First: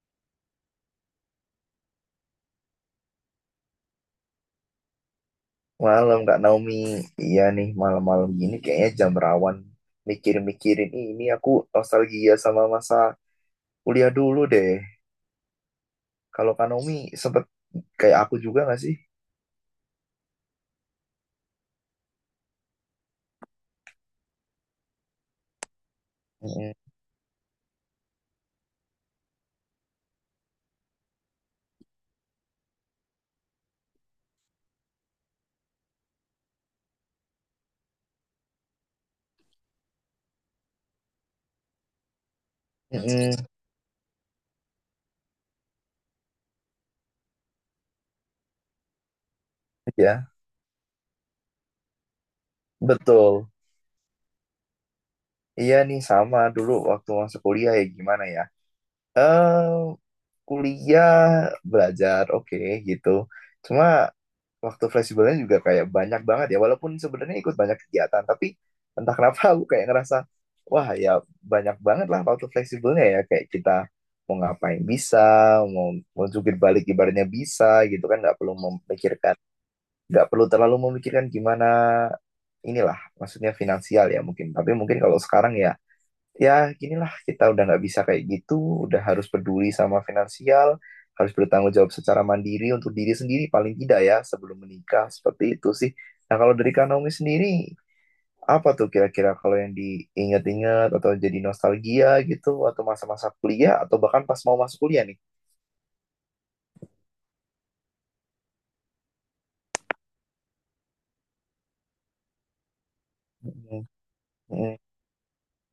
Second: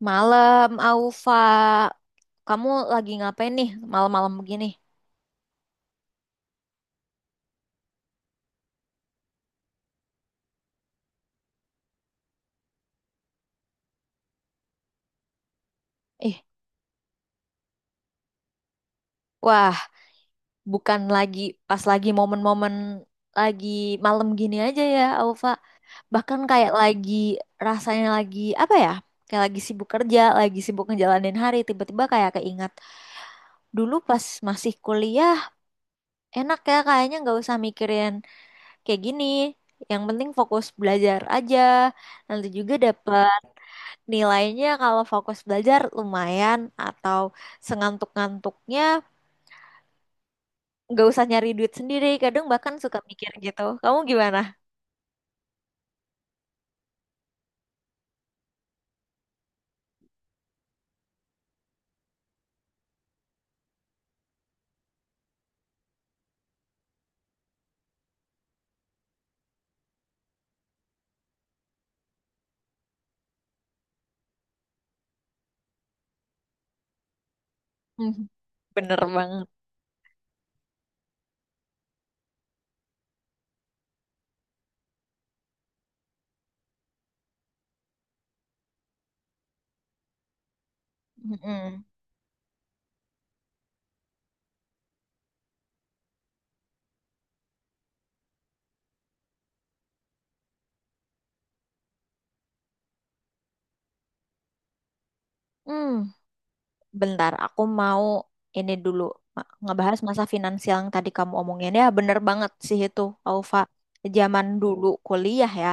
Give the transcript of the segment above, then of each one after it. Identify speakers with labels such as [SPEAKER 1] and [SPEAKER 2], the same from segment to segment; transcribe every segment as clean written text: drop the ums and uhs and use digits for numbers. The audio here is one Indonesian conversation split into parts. [SPEAKER 1] Malam, Aufa. Kamu lagi ngapain nih malam-malam begini?
[SPEAKER 2] Malam Kak Naomi, iya nih malam-malam gini kayaknya jam rawan mikir-mikirin "Ih, ini aku nostalgia sama masa kuliah dulu deh."
[SPEAKER 1] Ih,
[SPEAKER 2] Kalau Kak Naomi sempet kayak aku juga nggak sih?
[SPEAKER 1] wah, bukan lagi pas lagi momen-momen lagi malam gini aja ya, Aufa. Bahkan kayak
[SPEAKER 2] Mm-mm.
[SPEAKER 1] lagi rasanya lagi apa ya? Kayak lagi sibuk kerja, lagi sibuk ngejalanin hari, tiba-tiba kayak keingat dulu pas masih kuliah, enak ya kayaknya nggak usah mikirin kayak gini. Yang penting fokus belajar aja. Nanti juga dapat
[SPEAKER 2] Mm-mm.
[SPEAKER 1] nilainya kalau fokus belajar lumayan, atau sengantuk-ngantuknya
[SPEAKER 2] Ya,
[SPEAKER 1] nggak usah nyari duit sendiri. Kadang bahkan suka mikir
[SPEAKER 2] betul.
[SPEAKER 1] gitu. Kamu gimana?
[SPEAKER 2] Iya nih sama dulu waktu masa kuliah ya gimana ya? Eh Kuliah belajar oke gitu. Cuma waktu fleksibelnya juga kayak banyak banget ya, walaupun sebenarnya ikut banyak kegiatan, tapi entah kenapa aku kayak ngerasa wah ya banyak banget lah waktu fleksibelnya ya, kayak kita mau ngapain bisa, mau mau jungkir balik ibaratnya bisa gitu kan,
[SPEAKER 1] Mhm.
[SPEAKER 2] nggak perlu
[SPEAKER 1] Bener
[SPEAKER 2] memikirkan
[SPEAKER 1] banget.
[SPEAKER 2] nggak perlu terlalu memikirkan gimana inilah maksudnya finansial ya mungkin. Tapi mungkin kalau sekarang ya ginilah, kita udah nggak bisa kayak gitu, udah harus peduli sama finansial, harus bertanggung
[SPEAKER 1] Mm-mm.
[SPEAKER 2] jawab secara mandiri untuk diri sendiri paling tidak ya sebelum menikah seperti itu sih. Nah, kalau dari Kak Naomi sendiri apa tuh kira-kira kalau yang diingat-ingat atau jadi nostalgia gitu, atau masa-masa kuliah atau bahkan pas mau masuk kuliah nih?
[SPEAKER 1] Hmm, bentar, aku mau ini dulu ngebahas masa finansial yang tadi kamu omongin ya. Bener banget sih itu, Alfa.
[SPEAKER 2] Mm.
[SPEAKER 1] Zaman
[SPEAKER 2] Mm.
[SPEAKER 1] dulu kuliah ya,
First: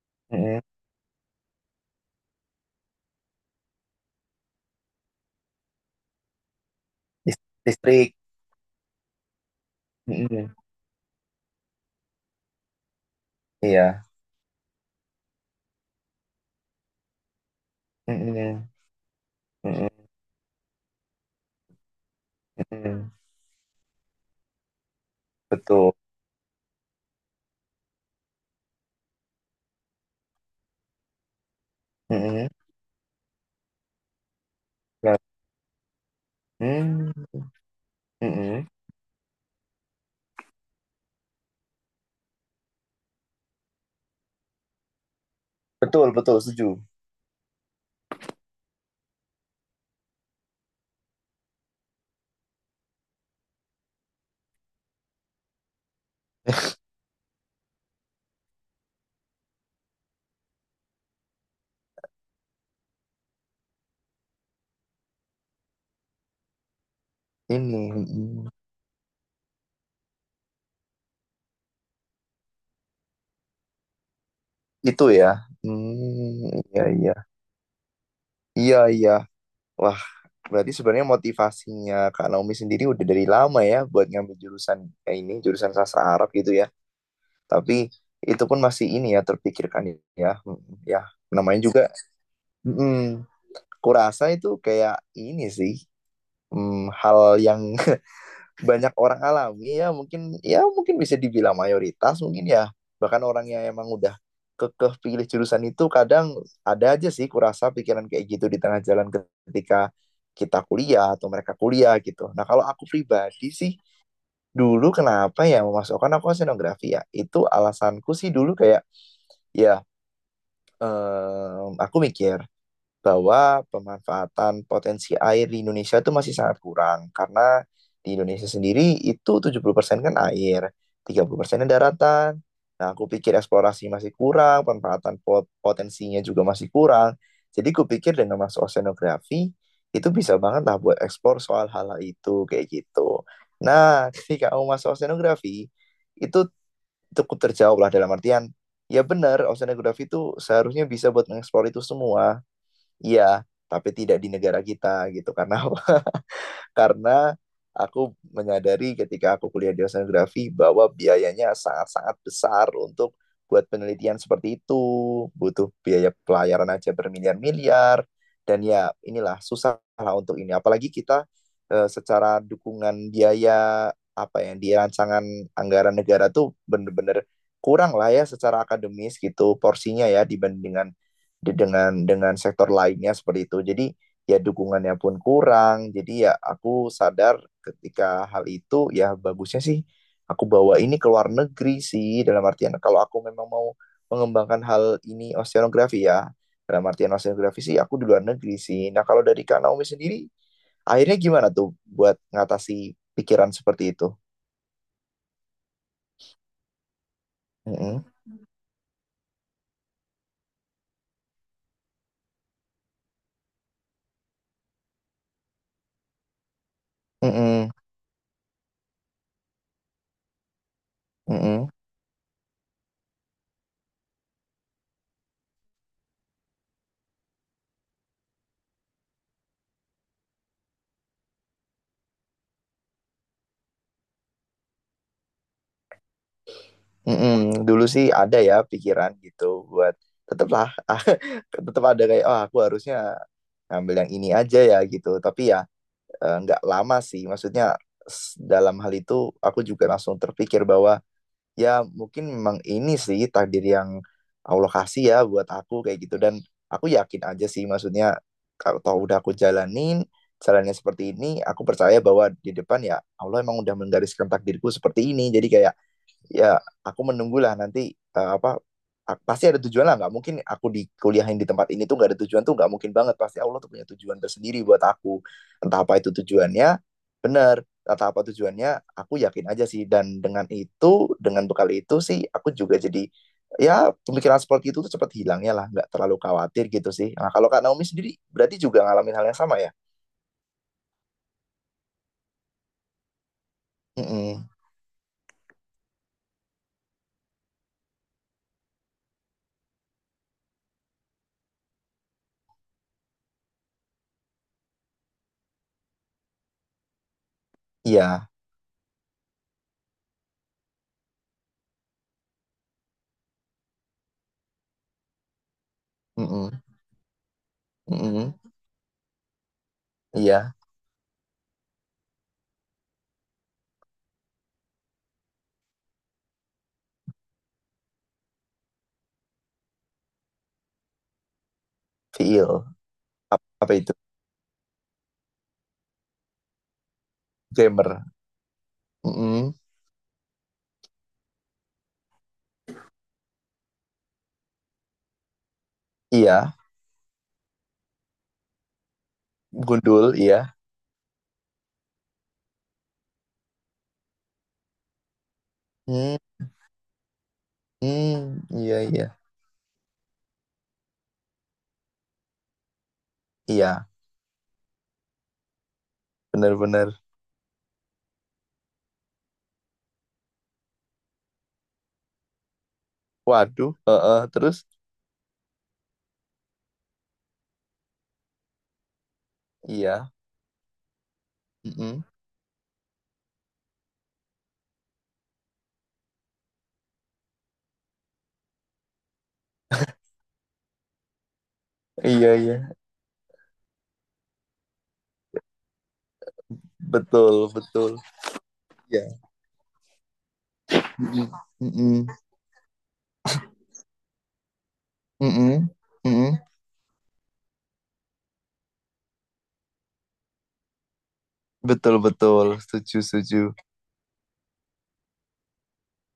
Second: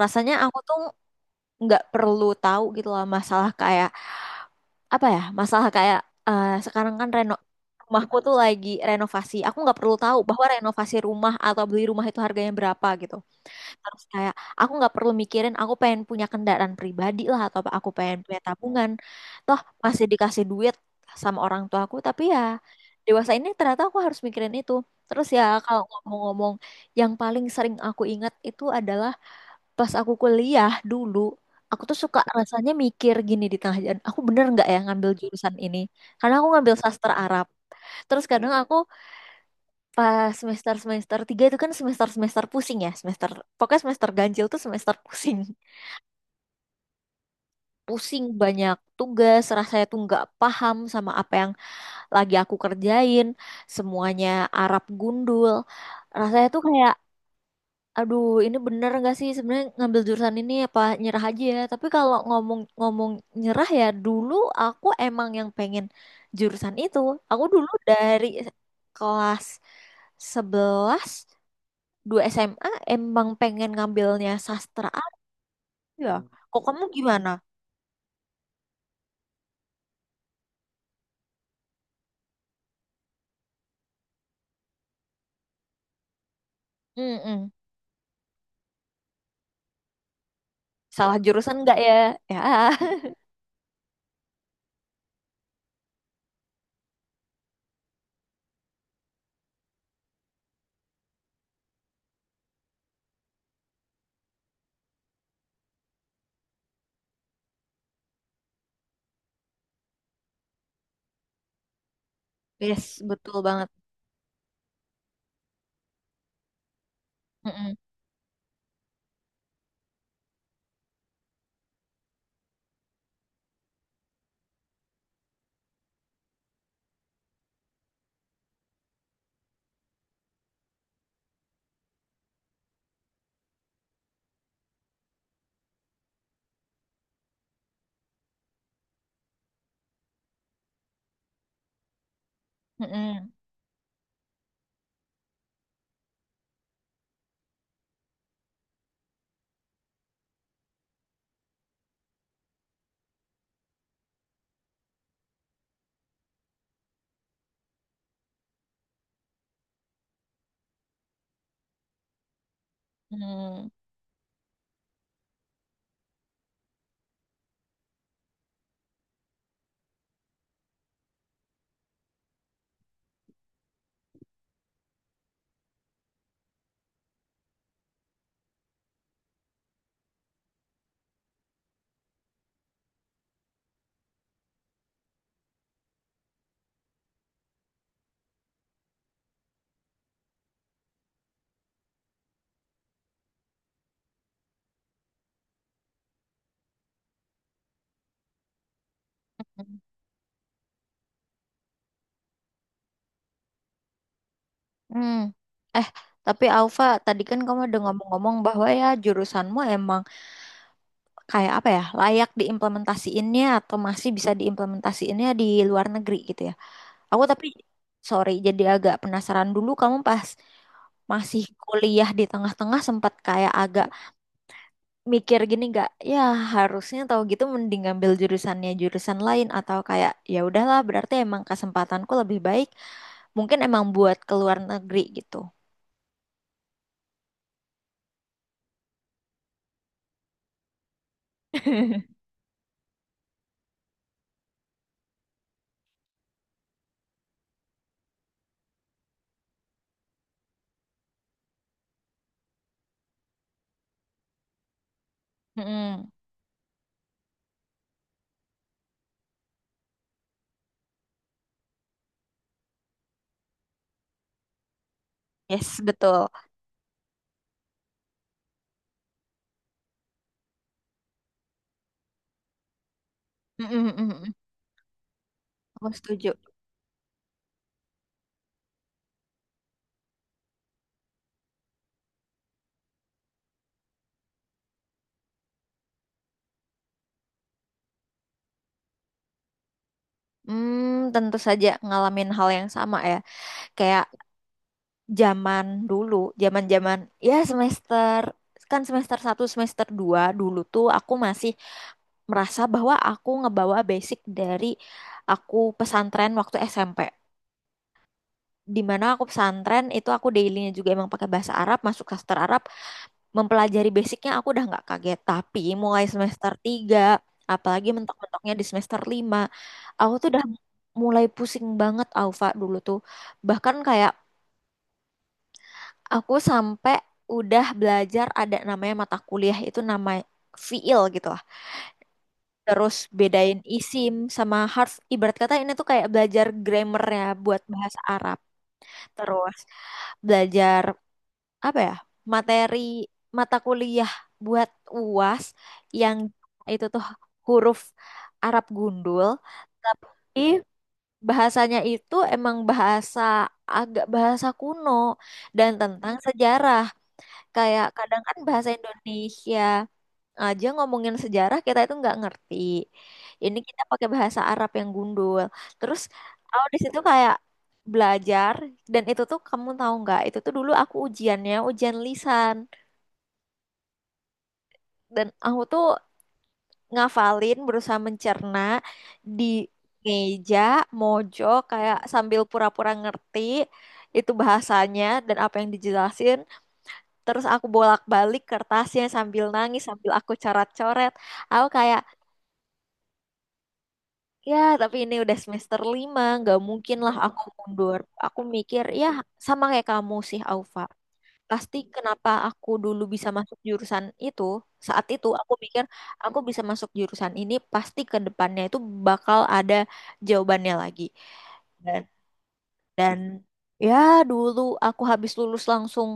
[SPEAKER 1] rasanya aku
[SPEAKER 2] Mm.
[SPEAKER 1] tuh nggak perlu tahu gitu lah masalah kayak apa ya, masalah kayak eh, sekarang kan
[SPEAKER 2] dis- Distrik.
[SPEAKER 1] rumahku tuh lagi renovasi. Aku nggak perlu tahu bahwa
[SPEAKER 2] Mm.
[SPEAKER 1] renovasi rumah atau beli rumah itu harganya berapa gitu. Terus
[SPEAKER 2] Iya.
[SPEAKER 1] kayak aku nggak perlu mikirin, aku pengen punya kendaraan pribadi lah atau apa, aku pengen punya
[SPEAKER 2] Mm.
[SPEAKER 1] tabungan. Toh
[SPEAKER 2] Mm.
[SPEAKER 1] masih dikasih duit sama orang tua aku, tapi ya
[SPEAKER 2] Mm.
[SPEAKER 1] dewasa ini ternyata aku harus mikirin itu. Terus ya kalau
[SPEAKER 2] Betul.
[SPEAKER 1] ngomong-ngomong, yang paling sering aku ingat itu adalah pas aku kuliah dulu, aku tuh suka
[SPEAKER 2] Mm.
[SPEAKER 1] rasanya mikir gini di tengah jalan, aku bener nggak ya ngambil
[SPEAKER 2] Mm.
[SPEAKER 1] jurusan ini? Karena aku ngambil sastra
[SPEAKER 2] Mm.
[SPEAKER 1] Arab. Terus kadang
[SPEAKER 2] Mm.
[SPEAKER 1] aku pas semester-semester tiga itu kan semester-semester pusing ya, semester, pokoknya semester ganjil tuh semester pusing.
[SPEAKER 2] Betul betul setuju.
[SPEAKER 1] Pusing banyak tugas, rasanya tuh nggak paham sama apa yang lagi aku kerjain, semuanya Arab gundul. Rasanya tuh kayak, aduh, ini bener nggak sih sebenarnya ngambil jurusan ini apa nyerah aja ya? Tapi kalau ngomong-ngomong nyerah ya, dulu aku emang yang pengen jurusan itu. Aku dulu
[SPEAKER 2] Ini
[SPEAKER 1] dari
[SPEAKER 2] mm,
[SPEAKER 1] kelas 11, 2 SMA emang pengen ngambilnya sastra
[SPEAKER 2] itu ya.
[SPEAKER 1] aja. Hmm. Kok
[SPEAKER 2] Hmm,
[SPEAKER 1] kamu
[SPEAKER 2] iya iya.
[SPEAKER 1] gimana?
[SPEAKER 2] Iya iya. Wah, berarti sebenarnya motivasinya Kak Naomi sendiri udah dari lama ya buat ngambil jurusan kayak ini, jurusan sastra Arab gitu ya.
[SPEAKER 1] Mm-mm.
[SPEAKER 2] Tapi itu pun masih ini ya, terpikirkan ya. Mm. Ya,
[SPEAKER 1] Salah jurusan
[SPEAKER 2] namanya
[SPEAKER 1] nggak
[SPEAKER 2] juga
[SPEAKER 1] ya? Ya,
[SPEAKER 2] mm, kurasa itu kayak ini sih hal yang banyak orang alami ya, mungkin ya, mungkin bisa dibilang mayoritas mungkin ya. Bahkan orang yang emang udah kekeh pilih jurusan itu kadang ada aja sih kurasa pikiran kayak gitu di tengah jalan ketika kita kuliah atau mereka kuliah gitu. Nah, kalau aku
[SPEAKER 1] yes, betul
[SPEAKER 2] pribadi
[SPEAKER 1] banget.
[SPEAKER 2] sih dulu kenapa ya memasukkan aku ke senografi ya, itu
[SPEAKER 1] Mm-mm.
[SPEAKER 2] alasanku sih dulu kayak ya aku mikir bahwa pemanfaatan potensi air di Indonesia itu masih sangat kurang, karena di Indonesia sendiri itu 70% kan air, 30% daratan. Nah, aku pikir eksplorasi masih kurang, pemanfaatan potensinya juga masih kurang. Jadi aku pikir dengan masuk oceanografi itu bisa banget lah buat eksplor soal hal-hal itu kayak gitu.
[SPEAKER 1] Mm-mm.
[SPEAKER 2] Nah, ketika kamu masuk oceanografi itu cukup terjawab lah, dalam artian ya benar oceanografi itu seharusnya bisa buat mengeksplor itu semua, iya, tapi tidak di negara kita gitu. Karena apa? Karena aku menyadari ketika aku kuliah di oceanografi bahwa biayanya sangat-sangat besar untuk buat penelitian seperti itu, butuh biaya pelayaran aja bermiliar-miliar, dan ya inilah susah lah untuk ini. Apalagi kita secara dukungan biaya apa yang di rancangan anggaran negara tuh bener-bener kurang lah ya secara akademis gitu porsinya ya, dibanding dengan dengan sektor lainnya seperti itu. Jadi ya dukungannya pun kurang. Jadi ya aku sadar ketika hal itu ya bagusnya sih aku bawa ini ke luar negeri sih, dalam artian kalau aku memang mau mengembangkan hal ini, oceanografi ya. Dalam artian oceanografi sih aku di luar negeri sih. Nah, kalau dari Kak
[SPEAKER 1] Mm.
[SPEAKER 2] Naomi sendiri akhirnya gimana tuh buat ngatasi pikiran seperti itu?
[SPEAKER 1] Hmm. Eh, tapi Alfa, tadi kan kamu udah
[SPEAKER 2] Mm-mm,
[SPEAKER 1] ngomong-ngomong bahwa ya jurusanmu emang kayak apa ya, layak diimplementasiinnya atau masih bisa diimplementasiinnya di luar negeri gitu ya. Aku tapi,
[SPEAKER 2] mm-mm,
[SPEAKER 1] sorry, jadi agak penasaran, dulu kamu pas masih
[SPEAKER 2] mm-mm,
[SPEAKER 1] kuliah di tengah-tengah sempat kayak agak mikir gini gak, ya harusnya tahu gitu mending ngambil jurusannya jurusan lain, atau kayak ya udahlah berarti emang kesempatanku lebih baik, mungkin emang buat ke luar negeri gitu.
[SPEAKER 2] mm-mm. Dulu sih ada ya pikiran gitu buat tetaplah, tetap ada kayak oh aku harusnya ngambil yang ini aja ya gitu. Tapi ya nggak lama sih, maksudnya dalam hal itu aku juga langsung terpikir bahwa ya mungkin memang ini sih takdir yang Allah kasih ya buat aku kayak
[SPEAKER 1] Mm-mm.
[SPEAKER 2] gitu. Dan aku yakin aja sih maksudnya kalau tau udah aku jalanin jalannya seperti ini, aku percaya bahwa di depan ya Allah emang udah menggariskan takdirku seperti ini. Jadi kayak
[SPEAKER 1] Yes, betul.
[SPEAKER 2] ya aku menunggulah nanti apa pasti ada tujuan lah, nggak mungkin aku di kuliahin di tempat ini tuh nggak ada tujuan, tuh nggak mungkin banget, pasti Allah tuh
[SPEAKER 1] Mm-mm,
[SPEAKER 2] punya
[SPEAKER 1] mm-mm,
[SPEAKER 2] tujuan
[SPEAKER 1] mm.
[SPEAKER 2] tersendiri buat aku entah
[SPEAKER 1] Aku
[SPEAKER 2] apa itu
[SPEAKER 1] setuju.
[SPEAKER 2] tujuannya. Bener, entah apa tujuannya, aku yakin aja sih. Dan dengan itu, dengan bekal itu sih, aku juga jadi ya pemikiran seperti itu tuh cepat hilangnya lah, nggak terlalu khawatir gitu sih. Nah, kalau Kak Naomi sendiri berarti juga ngalamin hal yang sama ya.
[SPEAKER 1] Hmm, tentu saja ngalamin hal yang sama ya. Kayak
[SPEAKER 2] Mm-mm.
[SPEAKER 1] zaman dulu, zaman-zaman ya semester, kan semester 1 semester 2 dulu tuh aku masih merasa bahwa aku ngebawa basic dari aku pesantren waktu SMP.
[SPEAKER 2] Iya.
[SPEAKER 1] Di mana aku pesantren itu aku dailynya juga emang pakai bahasa Arab, masuk sastra Arab, mempelajari basicnya aku udah nggak kaget. Tapi mulai semester
[SPEAKER 2] Mm-mm.
[SPEAKER 1] tiga apalagi
[SPEAKER 2] Mm-mm.
[SPEAKER 1] mentok-mentoknya di semester 5, aku tuh udah
[SPEAKER 2] Iya.
[SPEAKER 1] mulai pusing banget Alfa dulu tuh. Bahkan kayak aku sampai udah belajar, ada namanya mata kuliah itu nama fiil gitu lah.
[SPEAKER 2] Feel.
[SPEAKER 1] Terus bedain
[SPEAKER 2] Apa itu
[SPEAKER 1] isim sama harf. Ibarat kata ini tuh kayak belajar grammarnya buat
[SPEAKER 2] gamer?
[SPEAKER 1] bahasa Arab.
[SPEAKER 2] Mm-mm.
[SPEAKER 1] Terus belajar apa ya materi mata kuliah buat UAS yang
[SPEAKER 2] Iya,
[SPEAKER 1] itu tuh huruf Arab gundul,
[SPEAKER 2] gundul, iya.
[SPEAKER 1] tapi bahasanya itu emang bahasa, agak bahasa kuno, dan tentang
[SPEAKER 2] Hmm,
[SPEAKER 1] sejarah. Kayak kadang kan
[SPEAKER 2] hmm,
[SPEAKER 1] bahasa
[SPEAKER 2] iya, iya.
[SPEAKER 1] Indonesia aja ngomongin sejarah kita itu nggak ngerti. Ini kita
[SPEAKER 2] Iya,
[SPEAKER 1] pakai bahasa Arab yang gundul. Terus aku di situ
[SPEAKER 2] benar-benar.
[SPEAKER 1] kayak belajar, dan itu tuh kamu tahu nggak? Itu tuh dulu aku ujiannya ujian lisan,
[SPEAKER 2] Waduh, heeh, terus
[SPEAKER 1] dan aku tuh ngafalin, berusaha mencerna di
[SPEAKER 2] iya.
[SPEAKER 1] meja mojok kayak
[SPEAKER 2] Mm-mm.
[SPEAKER 1] sambil pura-pura ngerti itu bahasanya dan apa yang dijelasin, terus aku bolak-balik kertasnya sambil nangis, sambil aku coret-coret, aku kayak,
[SPEAKER 2] Iya, iya.
[SPEAKER 1] ya, tapi ini udah semester 5, nggak mungkin lah aku
[SPEAKER 2] Betul,
[SPEAKER 1] mundur.
[SPEAKER 2] betul.
[SPEAKER 1] Aku mikir, ya
[SPEAKER 2] Iya.
[SPEAKER 1] sama kayak kamu sih, Aufa.
[SPEAKER 2] Mm-mm,
[SPEAKER 1] Pasti
[SPEAKER 2] mm-mm,
[SPEAKER 1] kenapa aku dulu bisa masuk jurusan itu, saat itu aku
[SPEAKER 2] mm-mm,
[SPEAKER 1] mikir aku
[SPEAKER 2] mm-mm.
[SPEAKER 1] bisa masuk jurusan ini, pasti ke depannya itu bakal ada jawabannya lagi.
[SPEAKER 2] Betul,
[SPEAKER 1] Dan,
[SPEAKER 2] betul. Setuju,
[SPEAKER 1] dan
[SPEAKER 2] setuju.
[SPEAKER 1] ya dulu aku habis lulus langsung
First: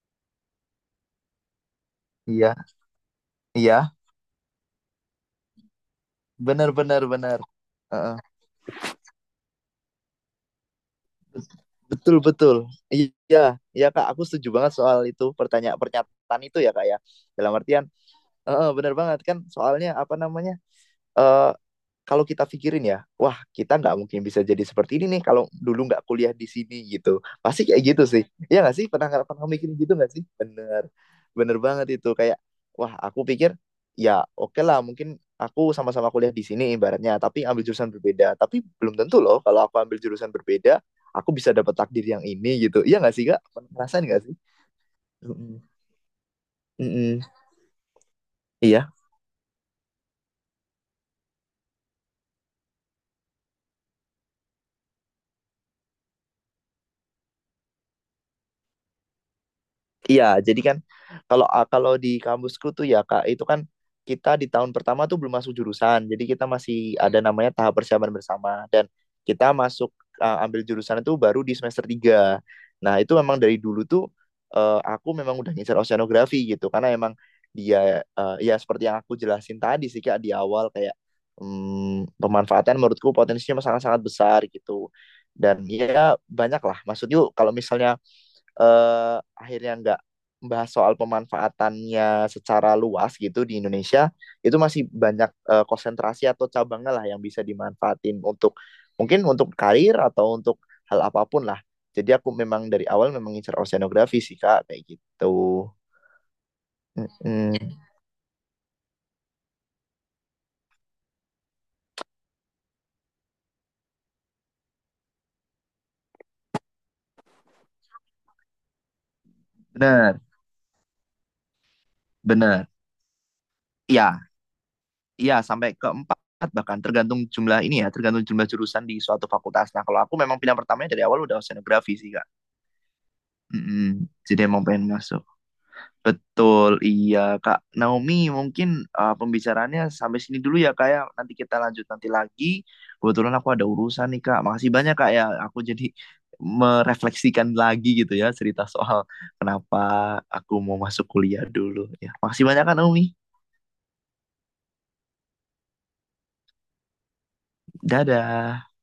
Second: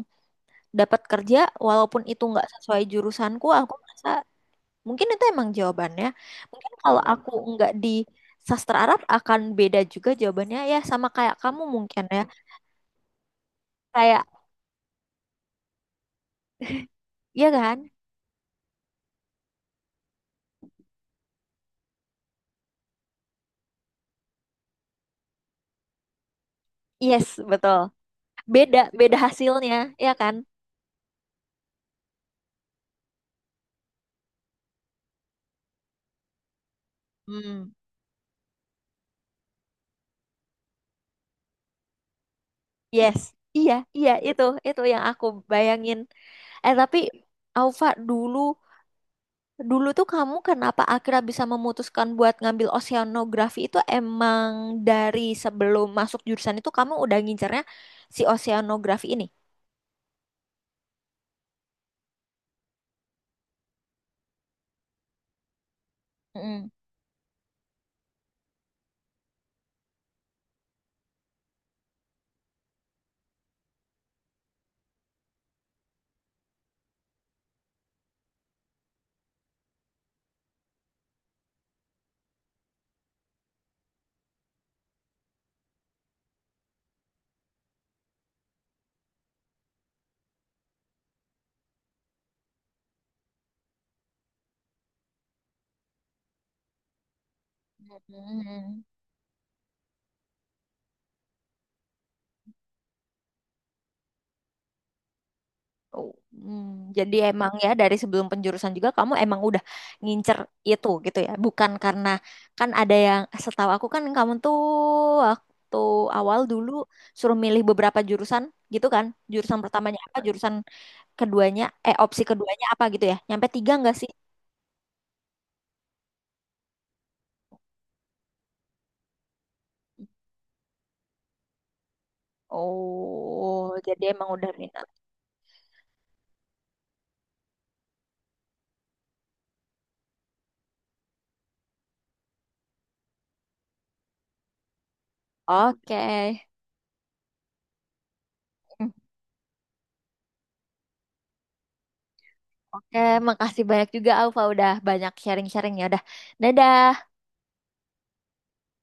[SPEAKER 1] dapat kerja, walaupun itu nggak
[SPEAKER 2] Iya,
[SPEAKER 1] sesuai jurusanku, aku
[SPEAKER 2] iya.
[SPEAKER 1] merasa mungkin itu emang jawabannya.
[SPEAKER 2] Benar,
[SPEAKER 1] Mungkin kalau
[SPEAKER 2] benar,
[SPEAKER 1] Aku
[SPEAKER 2] benar.
[SPEAKER 1] nggak di
[SPEAKER 2] Heeh.
[SPEAKER 1] sastra Arab akan beda juga jawabannya, ya sama kayak kamu mungkin
[SPEAKER 2] Betul,
[SPEAKER 1] ya.
[SPEAKER 2] betul. Iya, iya Kak, aku
[SPEAKER 1] Kayak,
[SPEAKER 2] setuju banget soal itu, pertanyaan pernyataan itu ya Kak ya.
[SPEAKER 1] ya
[SPEAKER 2] Dalam artian,
[SPEAKER 1] kan?
[SPEAKER 2] heeh, benar banget kan, soalnya apa namanya? eh, Kalau kita pikirin ya, wah kita nggak mungkin bisa jadi seperti ini nih kalau dulu nggak kuliah di sini gitu.
[SPEAKER 1] Yes,
[SPEAKER 2] Pasti
[SPEAKER 1] betul.
[SPEAKER 2] kayak gitu sih. Iya nggak
[SPEAKER 1] Beda
[SPEAKER 2] sih? Pernah
[SPEAKER 1] beda
[SPEAKER 2] nggak, pernah mikirin gitu
[SPEAKER 1] hasilnya,
[SPEAKER 2] nggak
[SPEAKER 1] ya
[SPEAKER 2] sih?
[SPEAKER 1] kan?
[SPEAKER 2] Bener, bener banget itu. Kayak, wah aku pikir ya oke lah mungkin aku sama-sama kuliah di sini ibaratnya, tapi ambil
[SPEAKER 1] Hmm.
[SPEAKER 2] jurusan berbeda. Tapi belum tentu loh kalau aku ambil jurusan berbeda, aku bisa dapat takdir yang ini gitu. Iya nggak
[SPEAKER 1] Yes.
[SPEAKER 2] sih Kak? Pernah
[SPEAKER 1] Iya,
[SPEAKER 2] ngerasain
[SPEAKER 1] iya
[SPEAKER 2] nggak sih?
[SPEAKER 1] itu yang aku
[SPEAKER 2] Mm-mm.
[SPEAKER 1] bayangin. Eh tapi
[SPEAKER 2] Mm-mm.
[SPEAKER 1] Aufa, dulu
[SPEAKER 2] Iya.
[SPEAKER 1] dulu tuh kamu kenapa akhirnya bisa memutuskan buat ngambil oceanografi? Itu emang dari sebelum masuk jurusan itu kamu udah ngincernya si oceanografi ini?
[SPEAKER 2] Iya, jadi kan kalau di kampusku tuh ya Kak, itu kan kita di tahun pertama tuh belum masuk jurusan. Jadi kita
[SPEAKER 1] Mm.
[SPEAKER 2] masih ada namanya tahap persiapan bersama, dan kita masuk ambil jurusan itu baru di semester tiga. Nah, itu memang dari dulu tuh aku memang udah ngincer oceanografi gitu, karena emang dia ya seperti yang aku jelasin tadi sih Kak di awal, kayak pemanfaatan menurutku potensinya sangat-sangat besar gitu. Dan ya banyak lah. Maksudnya kalau misalnya eh, akhirnya nggak membahas soal pemanfaatannya secara luas gitu di Indonesia, itu masih banyak konsentrasi atau cabangnya lah yang bisa dimanfaatin untuk
[SPEAKER 1] Hmm.
[SPEAKER 2] mungkin untuk karir atau untuk hal apapun lah. Jadi aku memang dari awal memang ngincer oceanografi sih Kak, kayak gitu.
[SPEAKER 1] Oh, hmm. Jadi emang ya
[SPEAKER 2] Mm-mm.
[SPEAKER 1] dari sebelum penjurusan juga kamu emang udah ngincer itu gitu ya. Bukan karena, kan ada yang setahu aku kan kamu tuh waktu awal dulu suruh milih beberapa jurusan gitu kan. Jurusan pertamanya apa,
[SPEAKER 2] Benar,
[SPEAKER 1] jurusan keduanya, eh opsi keduanya
[SPEAKER 2] benar.
[SPEAKER 1] apa gitu ya. Nyampe tiga nggak sih?
[SPEAKER 2] Ya, sampai keempat bahkan, tergantung jumlah ini ya, tergantung jumlah jurusan di suatu fakultas. Nah, kalau aku memang pilihan pertamanya dari awal udah oceanografi sih Kak.
[SPEAKER 1] Oh, jadi
[SPEAKER 2] Mm-mm.
[SPEAKER 1] emang
[SPEAKER 2] Jadi
[SPEAKER 1] udah
[SPEAKER 2] emang
[SPEAKER 1] minat.
[SPEAKER 2] pengen masuk. Betul, iya Kak Naomi. Mungkin pembicaraannya sampai sini dulu ya Kak ya. Nanti kita lanjut nanti lagi. Kebetulan aku ada urusan nih Kak. Makasih banyak Kak ya. Aku jadi
[SPEAKER 1] Oke.
[SPEAKER 2] merefleksikan lagi gitu ya, cerita
[SPEAKER 1] Hmm,
[SPEAKER 2] soal kenapa aku mau masuk kuliah dulu. Ya, makasih banyak Kak
[SPEAKER 1] oke,
[SPEAKER 2] Naomi.
[SPEAKER 1] makasih banyak juga Alfa udah banyak sharing-sharingnya. Udah, dadah.
[SPEAKER 2] Dadah.